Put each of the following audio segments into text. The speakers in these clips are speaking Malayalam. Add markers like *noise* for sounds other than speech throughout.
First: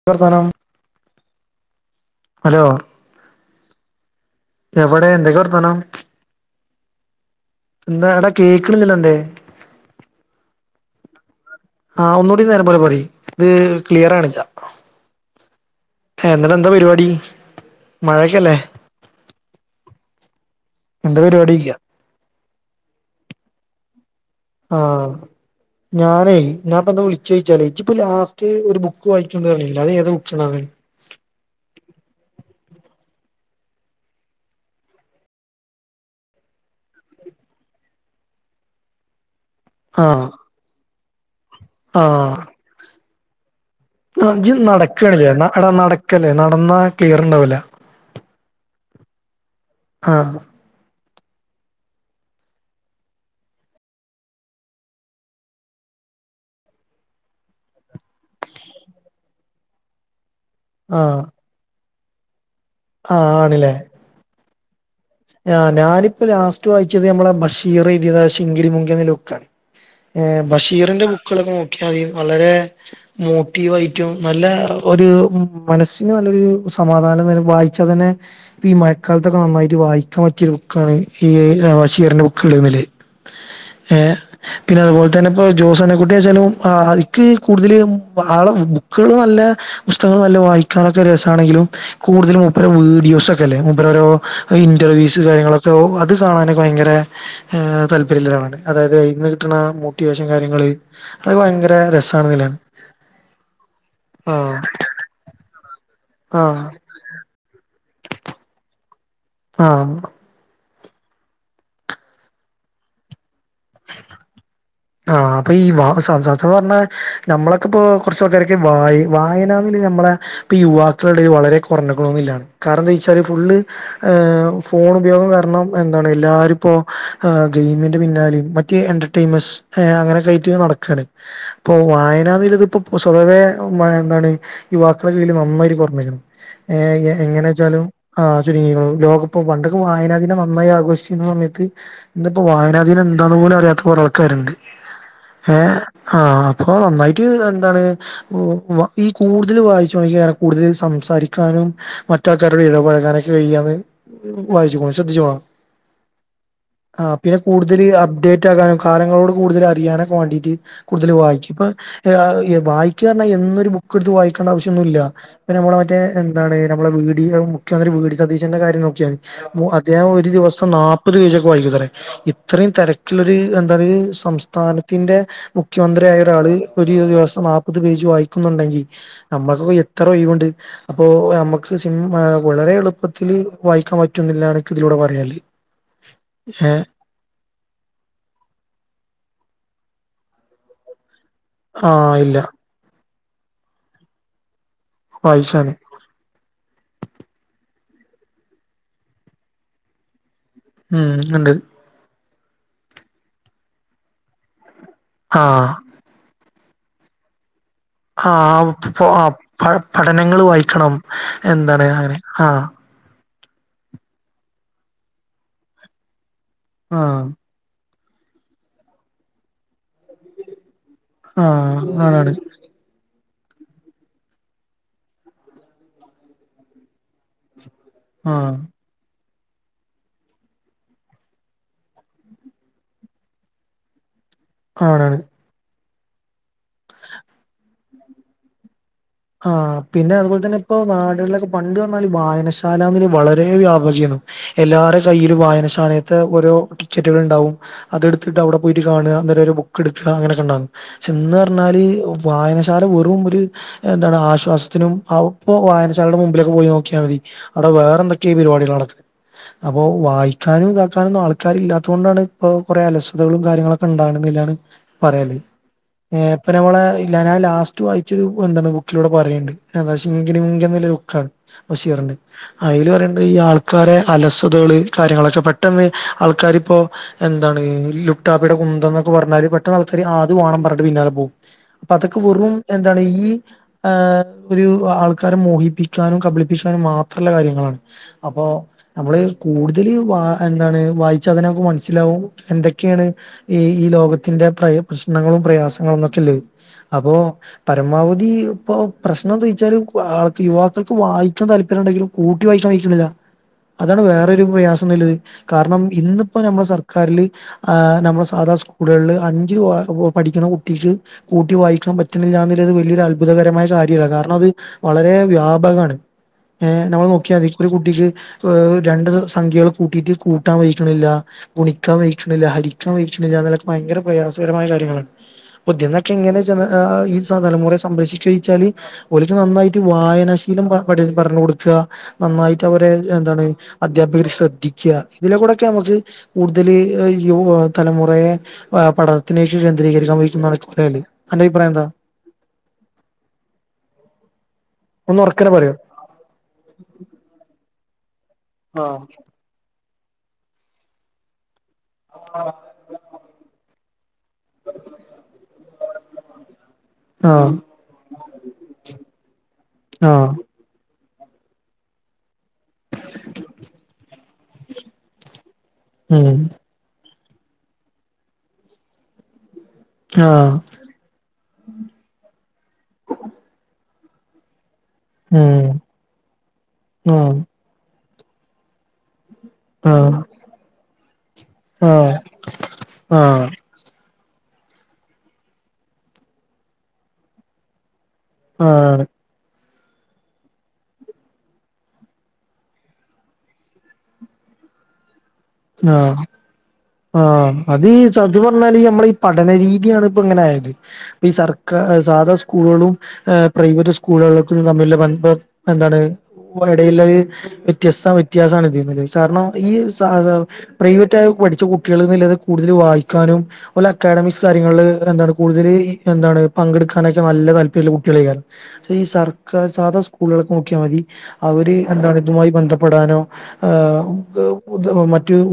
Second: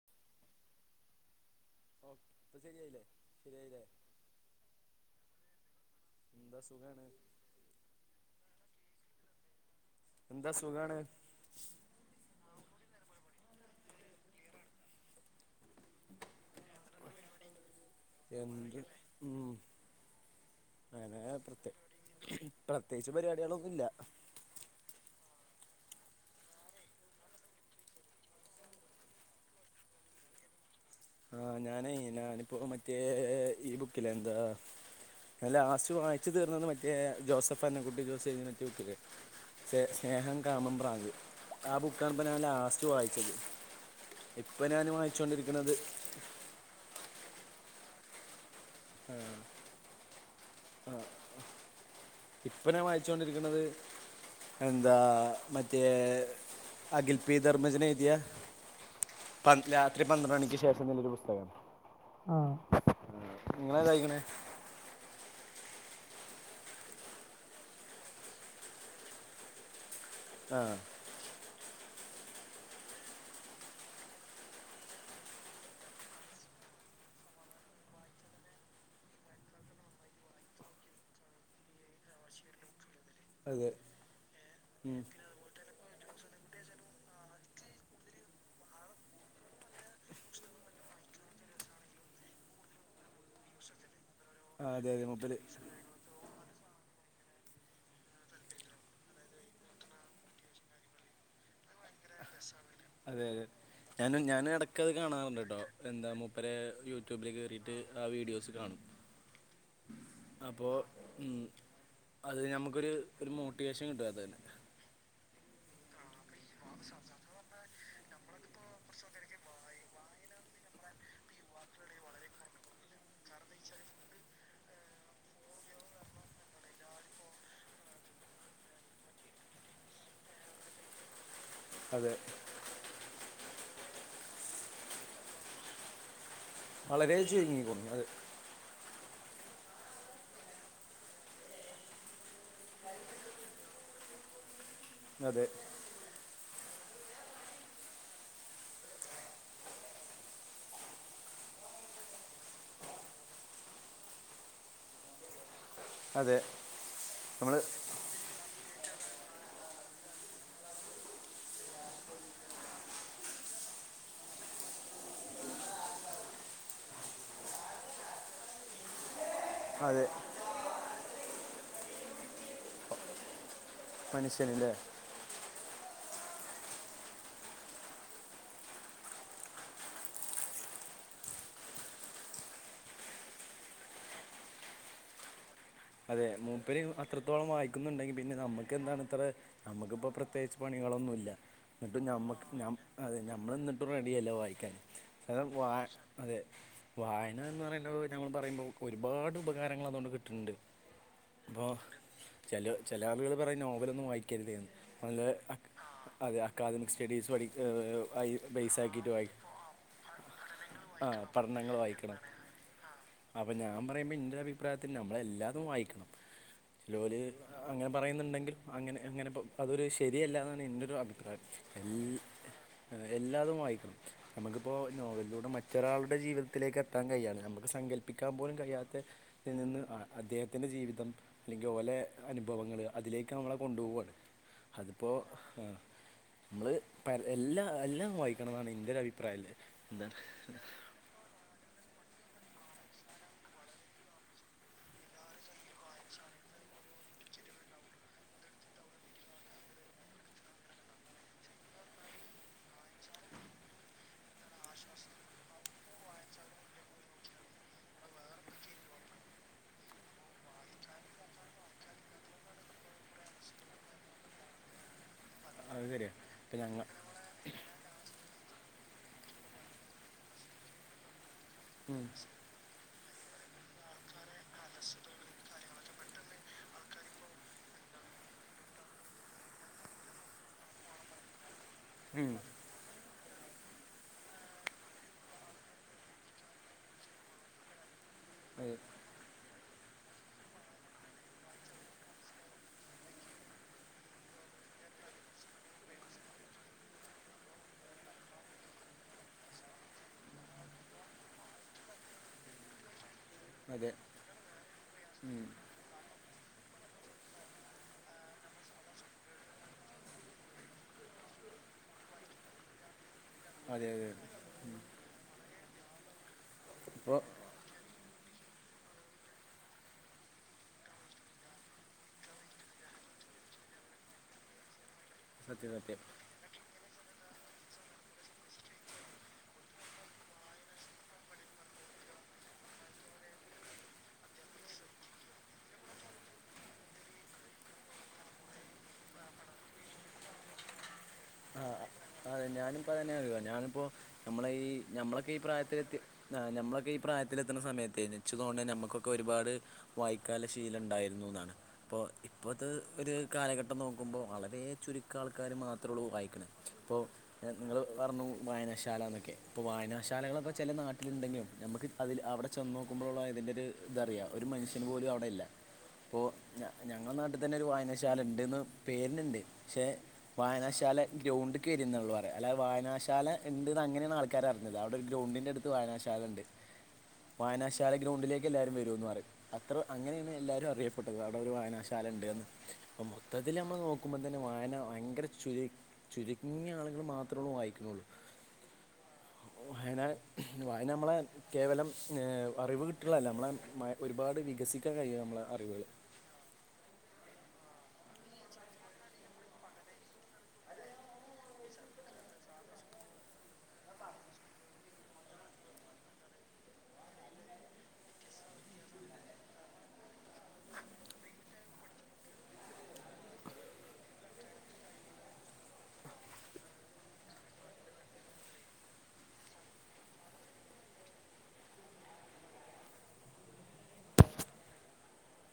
എന്ത് വാർത്താനം ഓ ഇപ്പ ശരിയായില്ലേ ശരിയായില്ലേ എവിടെ എന്തൊക്കെയ വർത്താനം എന്താ സുഖാണ് എന്താ എവിടാ കേക്കണില്ലല്ലോ എന്താ സുഖാണ് *unintelligible* ആ ഒന്നുകൂടി നേരം പോലെ പറയ് ഇത് ക്ലിയർ ആണില്ല എന്നിട്ട് എന്താ പരിപാടി മഴക്കല്ലേ എന്ത് ഉം അങ്ങനെ പ്രത്യ പ്രത്യേകിച്ച് പരിയാടികളൊന്നും ഇല്ല ആഹ് ഞാനേ ഞാൻപ്പ എന്താ വിളിചേ ച്ചാലു നിച് ഇപ്പ ലാസ്റ്റ് ഒരു ബുക്ക് വായിക്കണ്ട അത് ഏത *unintelligible* ആഹ് ഞാനു ഞാനിപ്പോൊ മറ്റേ ഈ ബുക്കില എന്താ ഞാൻ ലാസ്റ്റ് വായിച്ചു തീർന്നത് മറ്റേ ജോസഫ് അന്നം കുട്ടി ജോസ് *unintelligible* ആ സ്നേഹം കാമം ഭ്രാന്ത് ആ ബുക്കാണ്പ്പ ഞാൻ ലാസ്റ്റ് വായിച്ചത് ഇജ്ജ് ഇപ്പൊ ഞാൻ നടക്കണില്ലേ വായിച്ചുകൊണ്ടിരിക്കുന്നത് നടക്കല്ലേ നടന്നാ ക്ലിയർണ്ടാവല ആഹ് ആഹ് ഇപ്പ ഞാൻ വായിച്ചോണ്ടിരിക്കണത് എന്താ മറ്റേ അഖിൽ പി ധർമ്മജൻ എഴുതിയ പ രാത്രി പന്ത്രണ്ട് മണിക്ക് ശേഷം നല്ലൊരു പുസ്തകം ആ ആഹ് ആണില്ലേ ആ ഞാനിപ്പോ ലാസ്റ്റ് വായിച്ചത് നമ്മളെ ബഷീർ എഴുതിയത് ശിങ്കിരി മുങ്കി എന്ന ബുക്കാണ് ആഹ് ബഷീറിന്റെ ബുക്കുകളൊക്കെ നോ *unintelligible* വളരെ മോട്ടീവായിട്ടും നല്ല ഒരു മനസ്സിന് നല്ലരു സമാധാനം തരും വായിച്ചാ തന്നെ ഈ മഴക്കാലത്തൊക്കെ നന്നായിട്ട് വായി ക്കാൻ പറ്റിയൊരു ബുക്കാണ് ഈ ബഷീറിന്റെ ബുക്കേള് എന്ന നിലയിൽ അതെ ഏ പിന്നെ ഉം അതുപോലെ തന്നെ ഇപ്പോൊ ജോസനെ കുട്ട ച അക്ക് കൂടുതൽ ബുക്ക നല്ല പുസ്തക നല്ല വായിക്കാനൊക്കെ ആണെങ്കിലും കൂടുതുംരോ വീഡിയോസ് ഒക്കെല്ലേരോ ആഹ് അതെ അതെ ഇന്റർവ്യസ് മൂപ്പര് കാര്യങ്ങളൊക്കെ അത് കാണാന ഭയര താല്പര്യാണ് അതായത് ഇന്ന് കിട്ടുന്ന മോട്ടിവേഷൻ കാര്യങ്ങ അ രസം അതെ അതെ ഞാനും ഞാന് ആഹ്. ഇടക്ക് അത് കാണാറുണ്ട് കേട്ടോ എന്താ മൂപ്പരെ ആഹ്. യൂട്യൂബിൽ കയറിയിട്ട് ആ വീഡിയോസ് കാണും ആഹ അപ്പോൊ ഉ അത് നഞമുക്കൊരു മോട്ടിവേഷൻ കിട്ടവാത്ത തന്നെ ആ അപ്പൊ ഈ വ പറഞ്ഞാ നമ്മള ഇപ്പോൊ കുറച്ചക്കാരൊക്കെ വ വായനന്നില്ല നമ്മളെ ഇപ്പ യുവാക്കളുടെ വളരെ കുറഞ്ഞളൊന്നും ഇാണ് കാരണം എന്താ ചച്ചാല് ഫുള്് ഫോൺ ഉപയോഗം കാരണം എന്താണ് എല്ലാരും ഇപ്പോ മിന്റെ പിന്നാലും മറ്റ എന്റർൈമസ് അങ്ങനെ കയറ്റി നടക്കയാണ് ഇപ്പൊ അതെ വായനാതിൽ ഇതിപ്പോൊ സ്വതവേ എന്താണ് യുവാക്കളുടെ ജീൽ നന്നായിട്ട് ർമ്മിക്കണം വളരെ എങ്ങനെ വെച്ചാലും ചുരുങ്ങിക്കുണു അത് ആ ചുരു ലോക ഇപ്പൊ പണ്ടൊക്കെ വായനാധീം നന്നായി ആഘോഷിക്കുന്ന സമയത്ത് ഇിപ്പോ വായനാധീനം എന്താണ പോലും അറിയാത്ത പോല ആൾക്കാരുണ്ട് അതെ ഏ ആഹ അപ്പൊ നന്നായിട്ട് എന്താണ് ഈ കൂടുതൽ വായിച്ചു നോിക്ക കൂടുതൽ സംസാരിക്കാനും മറ്റാൾക്കാരുടെ ഇടപഴകാനൊക്കെ കഴ്യാന്ന് വായിച്ചു ശ്രദ്ധിച്ചുോണം അതെ ആ പിന്നെ നമ്മള് കൂടുതൽ അപ്ഡേറ്റ് ആകാനും കാലങ്ങളോട് കൂടുതൽ അറിയാന ക്വാണ്ടിറ്റി കൂടുതൽ വായിക്കും ഇപ്പ വായിക്കുകഞ്ഞാൽ എന്നൊരു ബുക്ക് എടുത്ത് വായി േണ്ട ആവശ്യംൊന്നുമില്ല ഇ നമ്മള മറ്റേ എന്താണ് നമ്മെ ഡി മു്യന്ത്രി വി ഡി സതീശന്റെ കാര്യം നോക്കിയാാണ് അതെ അദ്ദേഹം ഒരു ദിവസം നാല്പത് പേജൊക്കെ വൈകി തറ ഇത്രയും തിരക്കിലൊരു എന്താ മനുഷ്യനില്ലേ സംസ്ഥാനത്തിന്റെ മുഖ്യമന്ത്രിയായ ഒരാള് ഒരു ദിവസം നാല്പ്പത് പേജ് വായിക്കുന്നുണ്ടെങ്കിൽ നമ്മുക്ക് എത്ര വ്യവുണ്ട് അപ്പൊ നമ്മുക്ക്ി വളരെ എളുപ്പത്തില്ൽ വായിക്കാൻ പറ്റുന്നില്ലാണ് ഇതിലൂടെ പറയാല് അതെ ഏ മൂപ്പരി അത്രത്തോളം വായിക്കുന്നുണ്ടെങ്കി പിന്നെ നമ്മുക്ക് എന്താണ് ഇത്ര നമ്മുക്കിപ്പോൾ പ്രത്യേകിച്ച് പണികളൊന്നുമില്ല ആ എന്നിട്ട് ഇല്ല നമ്മക്ക് അതെ നഞമ്മൾ എന്നിട്ടും റെഡിിയല്ല വായിക്കാൻ കാരണം വ വായിച്ചാന് അതെ വായന എന്ന് പറയ ഞങ്ങൾ പറയുമ്പോൾ ഒരുപാട് ഉപാരൾ അതുകൊണ്ട് കിട്ടിട്ടുന്നുണ്ട് ഉം ഉണ്ട് ചില ചില ആളുകൾ പറയും നോവലൊന്നും വായിക്കരുതരുന്നു നല്ല ആഹ് അതെ അക്കാദി സ്ഡീസ്ഴി ആ പ പഠനങ്ങൾ വായിക്കണം ആ പഠനങ്ങൾ എന്താണ് അങ്ങനെ വായിക്കണം ആഹ അപ്പം ഞാൻ പറയുമ്പോൾ എൻ്റെ അഭിപ്രായത്തിൽ നമ്മളെല്ലാതും വായിക്കണം ജോല് ആഹ് അങ്ങനെ പറയുന്നുണ്ടെങ്കിലും അങ്ങനെ അങ്ങനെപ്പം അതൊരു ശരിയല്ലാ എന്നാണ് എൻറെ ഒരു അഭിപ്രായം ആഹ് കീ ആണാണ് എല്ലാതും വായിക്കണം നമുക്കിപ്പോൾ നോവലിലൂടെ മറ്റൊരാളുടെ ജീവിതത്തിലേക്ക് എത്താൻ കഴിയാണ് നമ്മുക്ക് സങ്കല്പ്പിക്കാൻ ആഹ് പോലും കഴിയാത്തതി നിന്ന് അദ്ദേഹത്തി്ന്റെ ജീവിതം അല്ലെങ്കിൽ ഓലെ അനുഭവങ്ങള്ൾ അതിലേക്ക് നമ്മളെ കൊണ്ടുപോവയാണ് അതിപ്പോൊ ആണാണ് ആ നമ്മള് എല്ലാം എല്ലാം വായിക്കണം എന്നാണ് എന്റെം ആ് പിന്നെ അതുപോലെ തന്നെ ഇപ്പൊ നാടുകളിലൊക്കെ പണ്ട് വായനശാല വളരെ വ്യാപജ എല്ലരു കയ്ൽ വായനശാലയത്തെ ഓോ ടിക്കറ്റുകൾ ഉണ്ടാവും അതെടുത്തിട്ട് അവിടെ പോയിട്ട് കാണുക അന്നേരം ഒരു ബുക്ക് എടുക്കുക അങ്ങനൊക്കെ ഉണ്ടാകും പക്ഷ എന്ന് പറഞ്ഞാല് വായനശാല വെറും ഒരു എന്താണ് ആശ്വാസത്തിനും അപ്പോൊ വായനാകരുടെ മുമ്പിലൊക്കെ പോയി നോക്കിയാൽ മതി അവിടെ വേറെന്തൊക്കെഈ പരിപാടികളാണ് *unintelligible* അപ്പൊ വായിക്കാനും ഇതാക്കാനുംൊന്നും ആൾക്കാർ ഇല്ലാത്ത കൊൊണ്ടാണ് ഇപ്പൊ കൊറെേ അലസ്തകളും കാര്യങ്ങളൊക്കെ ഉണ്ടാകുന്ന പറയ അത് ശരിയാണ് ഇപ്പൊ ഇപ്പം നമ്മളെ ഞങ്ങൾ ഞാൻ ലാസ്റ്റ് വായിച്ചരു എന്താണ് ൂടെ പറയണ്ട്ുക്കണ് ബീറി അതില് പറയഈ ആൾക്കാ വ അലസ തകൾ കാര്യങ്ങളൊക്കെ പെട്ടെന്ന് ആൾക്കാരിപ്പോ എന്താണ് ലുട്ടാപ്പിയുടെ എന്തൊക്കെ പറഞ്ഞാല് പെട്ട ആൾക്കാാര് ആദ്യം വാണം പറഞ്ഞട്ട് പിന്നാലെ പോകവും അപ്പൊ അതൊക്കെ ഉം. വെറും എന്താണ് ഈ ആഏഹ ഒരു ആൾക്കാരെ മോഹിപ്പിക്കാനും കബളിപ്പിക്കാനും മാത്രമുള്ള കാര്യങ്ങളാണ് അപ്പോൊ അതെ നമ്മള് കൂടുതൽ വ എന്താണ് വായിച്ച അതിന നമുക്ക് മനസ്സിലാവും എന്തൊക്കെയാണ് ഈ ഈ ലോകത്തിന്റെ പ്രശ്നങ്ങളും പ്രയാസങ്ങളുംന്നൊക്കെല്ലേ അപ്പോ പരമാവധി ഇപ്പൊ പ്രശ്നം എന്ന് ചോദിച്ചാല് യുവാക്കൾക്ക് വായിക്കാ താല്പര്യം ഉണ്ടെങ്കിലും കൂട്ടി വായിക്കണം വായിക്കുന്നില്ല അതെ അതാണ് വേറരു പ്രയാസം നല്ലത് കാരണം ഇന്ന് ഇപ്പ നമ്മുടെ സർക്കാരിൽ നമ്മുടെ സാധാണ സ്കൂളുകളില് അഞ്ച് ആറു പഠിക്കുന്ന കുട്ടിക്ക് കൂട്ടിവാ യിക്കൻ പറ്റുന്നില്ല വലിയ അതെ കാര്യല്ല അതെ കാരണം അത് വളരെ വ്യാപകമാണ് ഏ നമ്മൾ ഇപ്പോൾ നോക്കിയൽ അ ഒരു കുട്ടിക്ക് ഹ് രണ്ട് സംഖ്യകൾ കൂട്ടിയിട്ട് കൂട്ടാൻ കഴിയുന്നില്ല ഗുണിക്കാൻ കഴിയുന്നില്ല ഹരിക്കാൻ കഴിയുന്നില്ല തലക്ക് ഭയര പ്രയാസകരമായ കാര്യങ്ങളാണ് സത്യം സത്യം ഇതിനൊക്കെ ഇങ്ങനെ ജനഹ ഈ സാല മുരെ സംഭ്രിച്ചിക്ക ചെയ്യിച്ചാൽ ഓൽക്ക് നന്നായിട്ട് വായനാശീലം പറഞ്ഞ കൊടുക്കുക നന്നായിട്ട് അവരെ അധിയാപകർ ശ്രദ്ധിക്ക ഇതില കൂടെക്കെ നമുക്ക് കൂടുതൽ തലമുറ പഠത്തിന കേന്ദ്രീകരിക്കാൻന്റെ ആ അഭിപ്രായം എന്താ അതെ ഞാനിപ്പോ തന്നെ അറിയ ഞാനിപ്പോ നമ്മളെ ഈ ഒന്ന് ഞമ്മളൊക്കെ ഈ ഉറക്കനെ പറയോ പ്രായത്തിലെത്തി ആ് നമ്മളൊക്കെ ഈ പ്രായത്തിലെത്തുന്ന സമയത്തന് വച്ചതുകൊണ്ട് ആഹ് നമുക്കൊക്കെ ഒരുപാട് വായന ശീലം ഉണ്ടായിരുന്നു എന്നാണ് ഇപ്പോൊ ഇപ്പോത്തെ ഒരു കാലഘട്ടം നോക്ക നോക്കുമ്പോ വളരെ ചുരുക്ക ആൾക്കാർ മാത്രേ ഉള്ളൂ വായനക്കാർ ഇപ്പോൾ നിങ്ങൾ പറഞ്ഞു വായനാശാല എന്നൊക്കെ ഇപ്പോൾ ആഹ് വായനാശാലകളൊക്കെ ചില നാട്ടിൽ ഒള്ളൂ ഉണ്ടെങ്കിലും നമുക്ക് അതിൽ അവിടെ ചെന്ന് നോക്കുമ്പോഴുള്ള ഇതിൻ്റെ ഒരു ഇതറിയാം ഒരു മനുഷ്യന് പോലും അവിടെ ഇല്ല ഉം അപ്പോൾഞ ഞങ്ങളുടെ നാട്ടിൽ തന്നെ ഒരു വായനാശാല ഉണ്ടന്ന് പേരിനുണ്ട് പക്ഷേ ആഹ് വായനാശാല ഗ്രൗണ്ട് ഗ്രൗണ്ട് ഉണ്ട് എന്നള്ളൂ പറയാ അല്ലത വായനാശാല ഉണ്ട് അങ്ങനെയ ആൾക്കാർ അറിയില്ല ത് അവിടെ ഒരു ഗ്രൗണ്ടിൻ്റെ അടുത്ത് ഉം വായനാശാല ഉണ്ട് ആഹ് വായനാശാല ഗ്രൗണ്ടിലേക്ക് എല്ലാവരും വരുമന്ന് പറയും അത്ര അങ്ങനെയാണ് എല്ലാരും ആഹ് അങ്ങനെയാണ് എല്ലാവരും അറിയപ്പെട്ടത് അവിടെ ഒരു വായനാശാല ആഹ് ഉണ്ട്ന്ന് അപ്പൊ ആഹ് മൊത്തത്തിൽ നമ്മൾ നോക്ക ഇപ്പോ തന്നെ വായന ഭയങ്കര ചുരുങ്ങിയ ആളുകൾ മാത്രമേ ഉള്ളൂ വായിക്കുന്നുള്ളൂ ആഹ വായന വായന നമ്മളെ കേവലം അറിവ് കിട്ടുള്ളല്ല നമ്മളെ ഒരുപാട് വികസിക്കാൻഴയിയ നമ്മള് ആഹ ആഹ അത് ഈ സത്യം പറഞ്ഞാല് നമ്മളെ ഈ പഠനരീതിയാണ് ഇപ്പോ ഇങ്ങനെയയത് ഈ സർക്കാ സാധാ സ്ൂ പ്രൈവറ്റ് സ്കൂളുകും തമ്മിൽ ഉള്ള ബന്ധം എന്താണ് ഇടയിൽ ഒരു വ്യത്യസ വ്യത്യാസമാണ് ഇട്ടിരുന്നത് കാരണം ഈ പ്രൈവറ്റ് ആയി പഠിച്ച കുട്ടികൾന്നല്ലാതെ കൂടുതൽ വായിക്കാനും ഓലെ അക്കാഡമിക്സ് കാര്യങ്ങളിൽ എന്താണ് ക കൂടുതൽ എന്താണ് പങ്കെടുക്കാനൊക്കെ നല്ല താല്പര്യമില്ല കുട്ടികൾ ചെയ്യാൻ പക്ഷെ ഈ സർക്കാ സാധാ സ്കൂളുകൾ നോക്കിയ മതി അവര് എന്താണ് ഇതുമായി ബന്ധപ്പെടാനോ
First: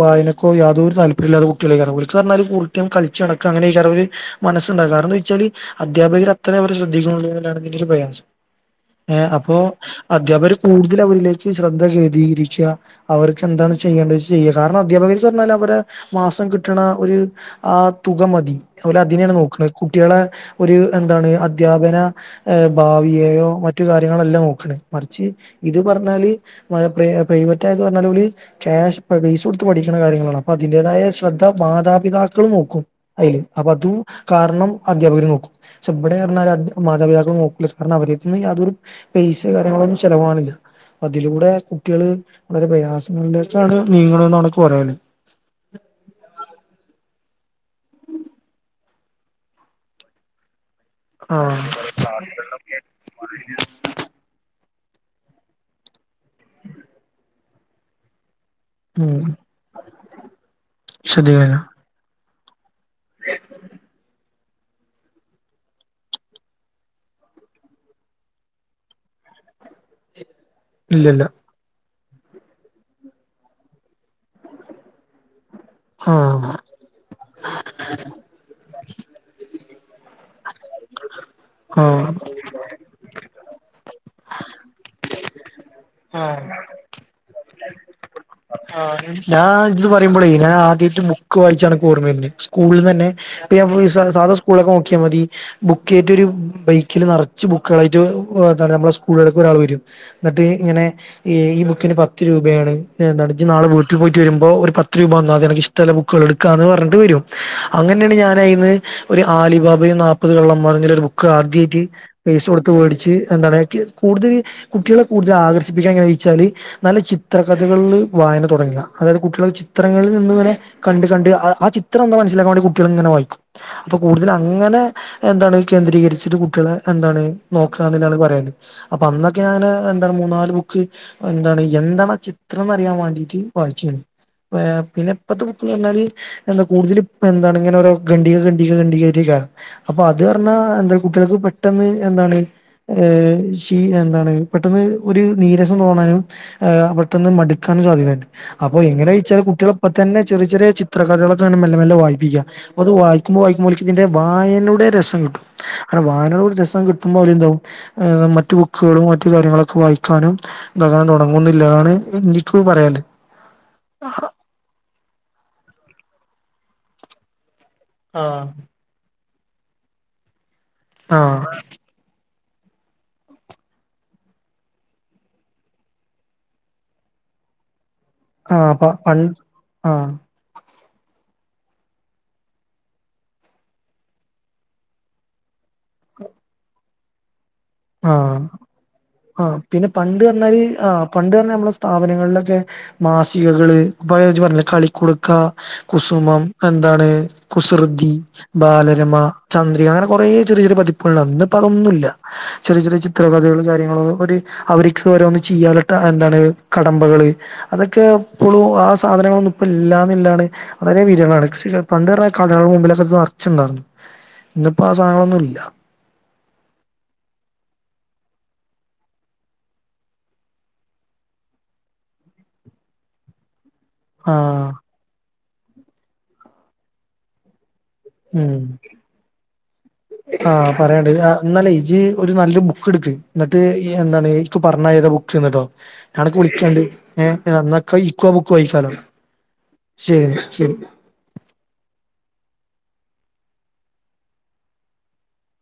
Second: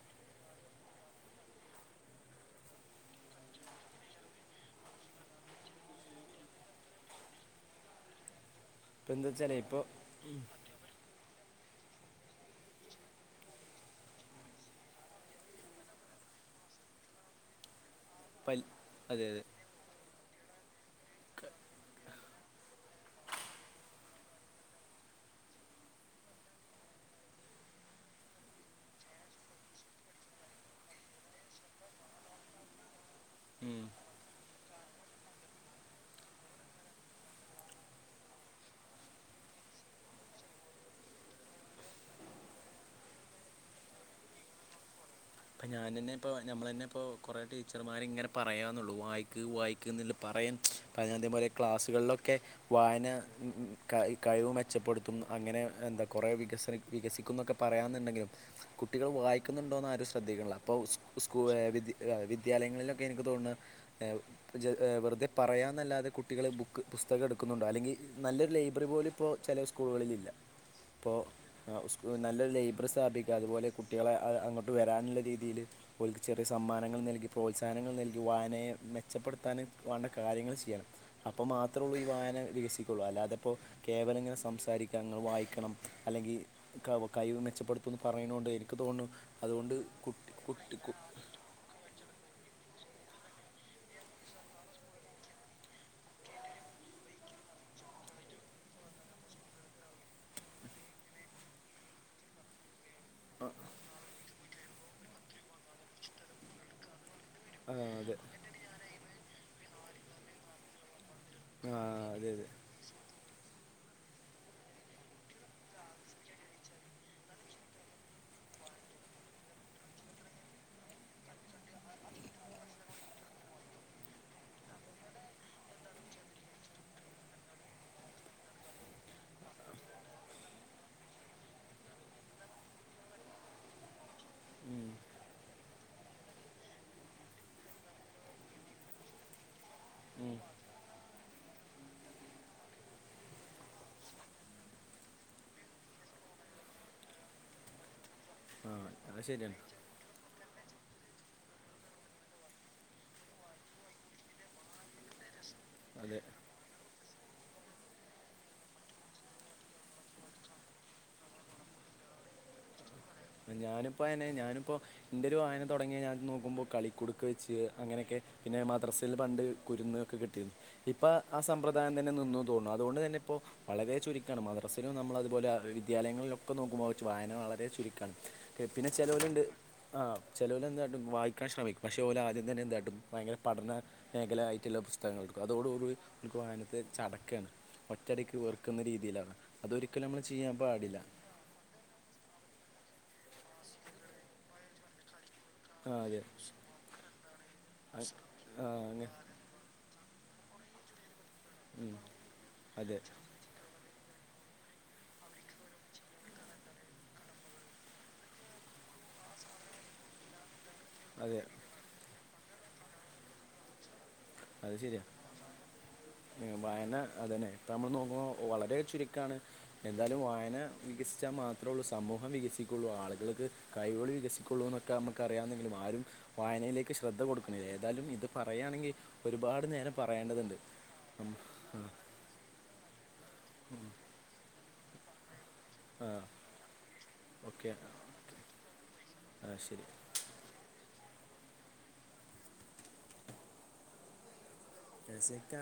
വായനക്കൊ യാതൊരു താൽപ്പര്യം ഇല്ലാത്ത കുട്ടികളയായിരിക്കും ഓൽ ക്കു കളിച്ചു നടക്കുകഅങ്ങനെ മസ് ഉണ്ട കാരണം എന്താ വെച്ചാല് അധ്യാപകർ അത്ര അവരെ ശ്രദ്ധിക്കുന്നു എന്നാണ് എനിക്കുള്ള പ്രയാസം ഇപ്പം ഏ എന്താ വെച്ചാലേ അപ്പോൊ ഇപ്പോൾ അധ്യാപകർ കൂടുതൽ അവരിലേക്കു ശ്രദ്ധ കേദീകരിരിക്കുക അവർക്ക് എന്താണ് ചെയ്യേണ്ടത് ചെയ്യുക കാരണം അധ്യാപകർ പറഞ്ഞാൽ അവരെ മാസം കിട്ടണ ഒരു ആ തുക മതി പൽ ഓല് അതെ അതിനെയാണ് അതെ നോക്കുന്നത് കുട്ടികളെ ഒരു എന്താണ് അദ്ധ്യാപന ഭാവിയെയോ മറ്റു കാര്യങ്ങളെല്ലാം നോക്കണ് മറിച്ച് ഇത് പറഞ്ഞാല് പ്രൈ പ്രൈവറ്റായത് പറഞ്ഞാല് ഓല് കേഷ് പെയ്സ കൊട്ത്ത് പഠിക്ക്ണ കാര്യങ്ങളാണ് അപ്പൊ അതിന്റേതായ ശ്രദ്ധ മാതാപിതാക്കള് നോക്കും അയ്ല് ഉം. അപ്പതു കാരണം അധ്യാപകര് നോക്കും പക്ഷെ ബ്ടെർഞ്ഞാല് മാതാപിതാക്കള് നോക്കൂല കാരണം അവരെട്ത്ത്ന്ന് യാതൊരു പൈസ കാര്യങ്ങളൊന്നും ചെലവാണ്ല്ല അതിലൂടെ കുട്ട്യേള് വളരെ പ്രയാസങ്ങളിലേക്കാണ് നീങ്ങ്ണെന്നാണ്ക്ക്‌ പറ്യാലെ ഇപ്പൊ ഞാനെന്നെപ്പോ ഞമ്മളെന്നെപ്പോ കൊറേ ടീച്ചർമാര്‌ ഇങ്ങനെ പറയാന്ന്ള്ളൂ വായിക്ക് വായിക്ക് ന്ന്ല്ല പറയ *unintelligible* അതിനതേം പോലെ ആഹ് ക്ലാസ്സുകളിലൊക്കെ വായന ക കഴിവു മെച്ചപ്പെടുത്തും അങ്ങനെ എന്താ കൊറേ വികസന വികസിക്കുംന്നൊക്കെ പറയണംന്ന്ണ്ടെങ്കിലും കുട്ടികൾ ഉം വായിക്ക്ന്ന്ണ്ടോന്ന് ആരും ശ്രദ്ധിക്ക്ണ്ല അപ്പൊ സ്കൂ സ്കൂ വെ ശ്രദ്ധിക്കല വി വിദ്യാലയങ്ങളില ക്കെ എനിക്ക് തോണെ ഏ ജ ഏ വെർതേ പറയാന്നല്ലാതെ കുട്ടികള് ബുക്ക് പുസ്തകം എട്ക്കുന്നുണ്ടോ അല്ലെങ്കി നല്ലൊരു ലൈബ്രറി പോലുപ്പോ ചെലെ സ്കൂളുകളിലില്ല അപ്പോ ഇല്ലല്ല സ് നല്ലൊരു ലൈബ്രറി സ്ഥാപിക്ക അത്പോലെ കുട്ടികളെ അ അങ്ങോട്ട് വരാ ൻള്ള രീതിയില് നൽക്ക് ചെറ്യേ ആഹ് സമ്മാനങ്ങൾ നൽകി പ്രോത്സാഹനങ്ങൾ നൽകി വായനയെ മെച്ചപ്പെടുത്താന് വാണ്ട കാര്യങ്ങള് ചെയ്യണം അപ്പം മാത്രാെള്ളൂ ഈ ആഹ് വായന വികസിക്കുള്ളൂ അല്ലാതെ പ്പോ കേവലങ്ങനെ സംസാരിക്കാ ങ്ങള് വായിക്കണം അല്ലെങ്കിൽ ആഹ് ക കയ്‌വ് മെച്ചപ്പെട്ത്തൂന്ന് പറയ്ണോണ്ടേയ്ര് ക്ക് തോൺണു അത്കൊണ്ട് പറയ്പളേ ഞാനാദ്യായിട്ട് ബുക്ക് വായിച്ചാ അണക്ക് ഓർമ്മ വര്ന്നെ സ്കൂൾന്നന്നെ പ്പ ഞമ്മളീ സ സാദാ സ്കൂൾലൊക്കെ നോക്കിയാ മതി ബുക്കായ്റ്റൊരു ബൈക്കല് നെ ർച്ച് ബുക്കളായിട്ട് ഒ ന്താറയ നമ്മളെ സ്കൂൾകൾലേക്കൊരാള് വരും ന്നട്ട് ഇങ്ങനെ ഈ ബുക്കിന് പ ത്ത്‌രൂപയാണ് ന്നെന്താണ് ഇജ് നാളെ *unintelligible* ട്ട് പോയിട്ട് വരുമ്പോ ഒര് പത്ത് രൂപ തന്നാ മതി അനക്ക് ഇഷ്ടമുള്ള ബുക്ക് കൾ എടുക്കാന്ന് പറഞ്ഞിട്ട് വെരും ആ അതെ അങ്ങൻന്നെയാണ് ഞാനയ്ന്ന് ഒരു ആലിബാബയും നാപ്പത് കള്ളന്മാരും അങ്ങനെ ഒര് ബുക്ക് ആ ആദ്യാട്ട് അതെ പെയ്സ അതെ കൊടുത്ത് വേടിച്ച് എന്താണ് കി കൂടുതല് കുട്ടികളെ കൂടുതൽ ആകർഷിപ്പിക്കാൻ എങ്ങനെച്ചാല് നല്ല ചിത്രകഥകളില് വായന തുടങ്ങ അതായത് കുട്ടികൾ ചിത്രങ്ങളിൽ നിന്ന് ഇങ്ങനെ കണ്ട് കണ്ട് ആ ആ ചിത്രം എന്താ മനസ്സിലാക്കാൻ വേണ്ടി കുട്ട്യേള്ങ്ങെനെ വായിക്കും ഇപ്പൊ കൂടുതല് അങ്ങനെ എന്താണ് കേന്ദ്രീകരിച്ചിട്ട് കുട്ടികളെ എന്താണ് നോക്കാ ന്ന്ല്ലാണ് പറയാല്ലേ അപ്പൊ അന്നൊക്കെ ഞാന് എന്ത മൂന്നാനാല് ബുക്ക് എന്താർ എന്താണാ ചിത്രം ന്നറിയാൻ വാണ്ടീട്ട് ഓ ശെരി പിന്നെ ഇപ്പത്തെ ബുക്കില് ർഞ്ഞാല് എന്താ കൂട്തല് എന്താണ് ഇങ്ങനെ ഓരോ ഗണ്ടിക ഗണ്ടിക ഗണ്ടികായ്റ്റ് അപ്പൊ അത് പർഞ്ഞാ എന്ത കുട്ട്യാൾക്ക് പെട്ടെന്ന് എന്താണ് ഏ ശീ എന്താണ് പെട്ടെന്ന് ഒര് നീരസം തോന്നാനും ആ പെട്ടെന്ന് മട്ക്കാനും സാധ്യതണ്ട് ആ അപ്പൊ അത് എങ്ങനെയ്ച്ചാൽ ശരിയാണ് കുട്ട്യാളെപ്പതന്നെ ചെറ്യ ചെറ്യേ ചിത്രകഥകളക്കെ അങ്ങനെ മെല്ലെ മെല്ലെ വായ്പ്പിക്ക അപ്പത് വായിക്ക്മ്പോ വായിക്ക്മ്പോ ഓൽക്കിതിന്റെ വായനയുടെ രസം കിട്ടും അ അതെ വാനോട് രസം കി ക്കുംമ്പോലെന്താവും ഏ മറ്റ് ബുക്ക്സ്കളും മറ്റു കാര്യങ്ങളൊക്കെ വായിക്കാനും താക്കാൻ തൊടങ്ങുന്ന്ല്ലാതാണ് എനിക്കു പറയാല്ലെ ഞാന്പ്പ അനെ ഞാന്പ്പാേ ൻ്റെ ഒര് വായന തൊടങ്ങിയ ഞാൻ നോക്കുമ്പോ കളിക്കുടുക്ക വെച്ച് അങ്ങനെയെക്കെ ആഹ് പിന്നെ മദ്രസയിൽ പണ്ട് കുരുന്ന് ഒക്കെ കിട്ടിരുന്നു ഇപ്പ ആ ആഹ് സമ്പ്രദായം തന്നെ നിന്നു തോൺണു അതുകൊണ്ട് തന്നെ ഇപ്പോ വളരെ ചുരുക്കാണ് മദ്രസയിലും നമ്മളത്പോലെ വിദ്യാലയങ്ങളിലൊക്കെ നോക്കുമ്പോ വെച്ച് വായന വളരെ ചുരു ആഹ് പിന്നെ പ പണ്ട് ചെലോല്ണ്ട് ആ ആഹ് ചെലാേല് എന്താ വായിക്കാൻ ശ്രമിക്കും പക്ഷേ ഓലാദ്യം തന്നെ എന്ത് കാട്ടും ഭയങ്കര പഠന മേഖല ആയിട്ട്ള്ള പുസ്തങ്ങള്ട്ക്കും അതോട് നമുക്ക് വായനത്തെ ചടക്കാണ് ഒറ്റടിക്ക് ആഹ് വെർക്ക്ന്ന രീ ആ പിന്നെ പണ്ട്ർഞ്ഞാല് ആ പണ്ട് ർഞ്ഞാ ഞമ്മളെ സ്ഥാപനങ്ങളിലൊക്കെ മാസികകള് ഇപ്പ ഇജ്ജ് പറഞ്ഞ്ലെ കളികുട് ക്ക ആ അതെ കുസുമം എന്താണ് അത് കുസൃതി ആ, അങ്ങ- ബാലരമ ചന്ദ്രിക അങ്ങനൊ കൊറേ ചെറ്യെ ചെറ്യെ പതിപ്പുകൾണ്ട് ഉം, അതിന്റെപ്പടൊന്നുല്ല ചെറ്യെ അതെ ചെറ്യെ ചിത്രകഥകള കാര്യ അവര്ക്ക് ഓരോന്ന് ചെയ്യാന്ട്ട അ എന്താണ് കടമ്പകള് അതൊക്കെ ഇപ്പളും ആ സാധനങ്ങളൊന്നും ഇപ്പ ഇല്ലാന്ന്ല്ലാണ് വളരെ അതെ വിരങ്ങളാണ് പണ്ട്ർഞ്ഞ കടകൾടെ മുമ്പിലൊക്കെ അത് നർച്ച്ണ്ടായിരുന്നു അത് ശരിയാ വായന അതന്നെ നമ്മൾ നോക്കുമ്പോൾ വളരെ ചുരുക്കാണ് എന്തായാലും വായന വികസിച്ചാൽ മാത്രേ ഉള്ളൂ സമൂഹം വികസിക്കു പുള്ളൂ ആളുകൾക്ക് കൈിവൾ ആ വികസിക്കുള്ളൂ എന്നൊക്കെ നമുക്ക് അറിയാവുന്നെങ്കിലുംവായനലേക് ശ്രദ്ധ കൊടുക്കുന്നില്ലരുന്നു എന്തായാലും ഇത് പറയാണങ്കിൽ ആഹ പറയണ്ട്ത് ഉം, എന്നാലേ ഇജ്ജ് ഒരു നല്ല ബുക്ക് എടുക്ക് എന്നിട്ട് എന്താണ് ഇ പറഞ്ഞ ഏത ട്ടോ ആ ഞാനൊക്കെ വിളിചാണ്ട് ഓക്കെ നന്നൊക്കെ ഇക്ക ബുക്ക് വായിക്കാലോ ശരി ശരി സക്ക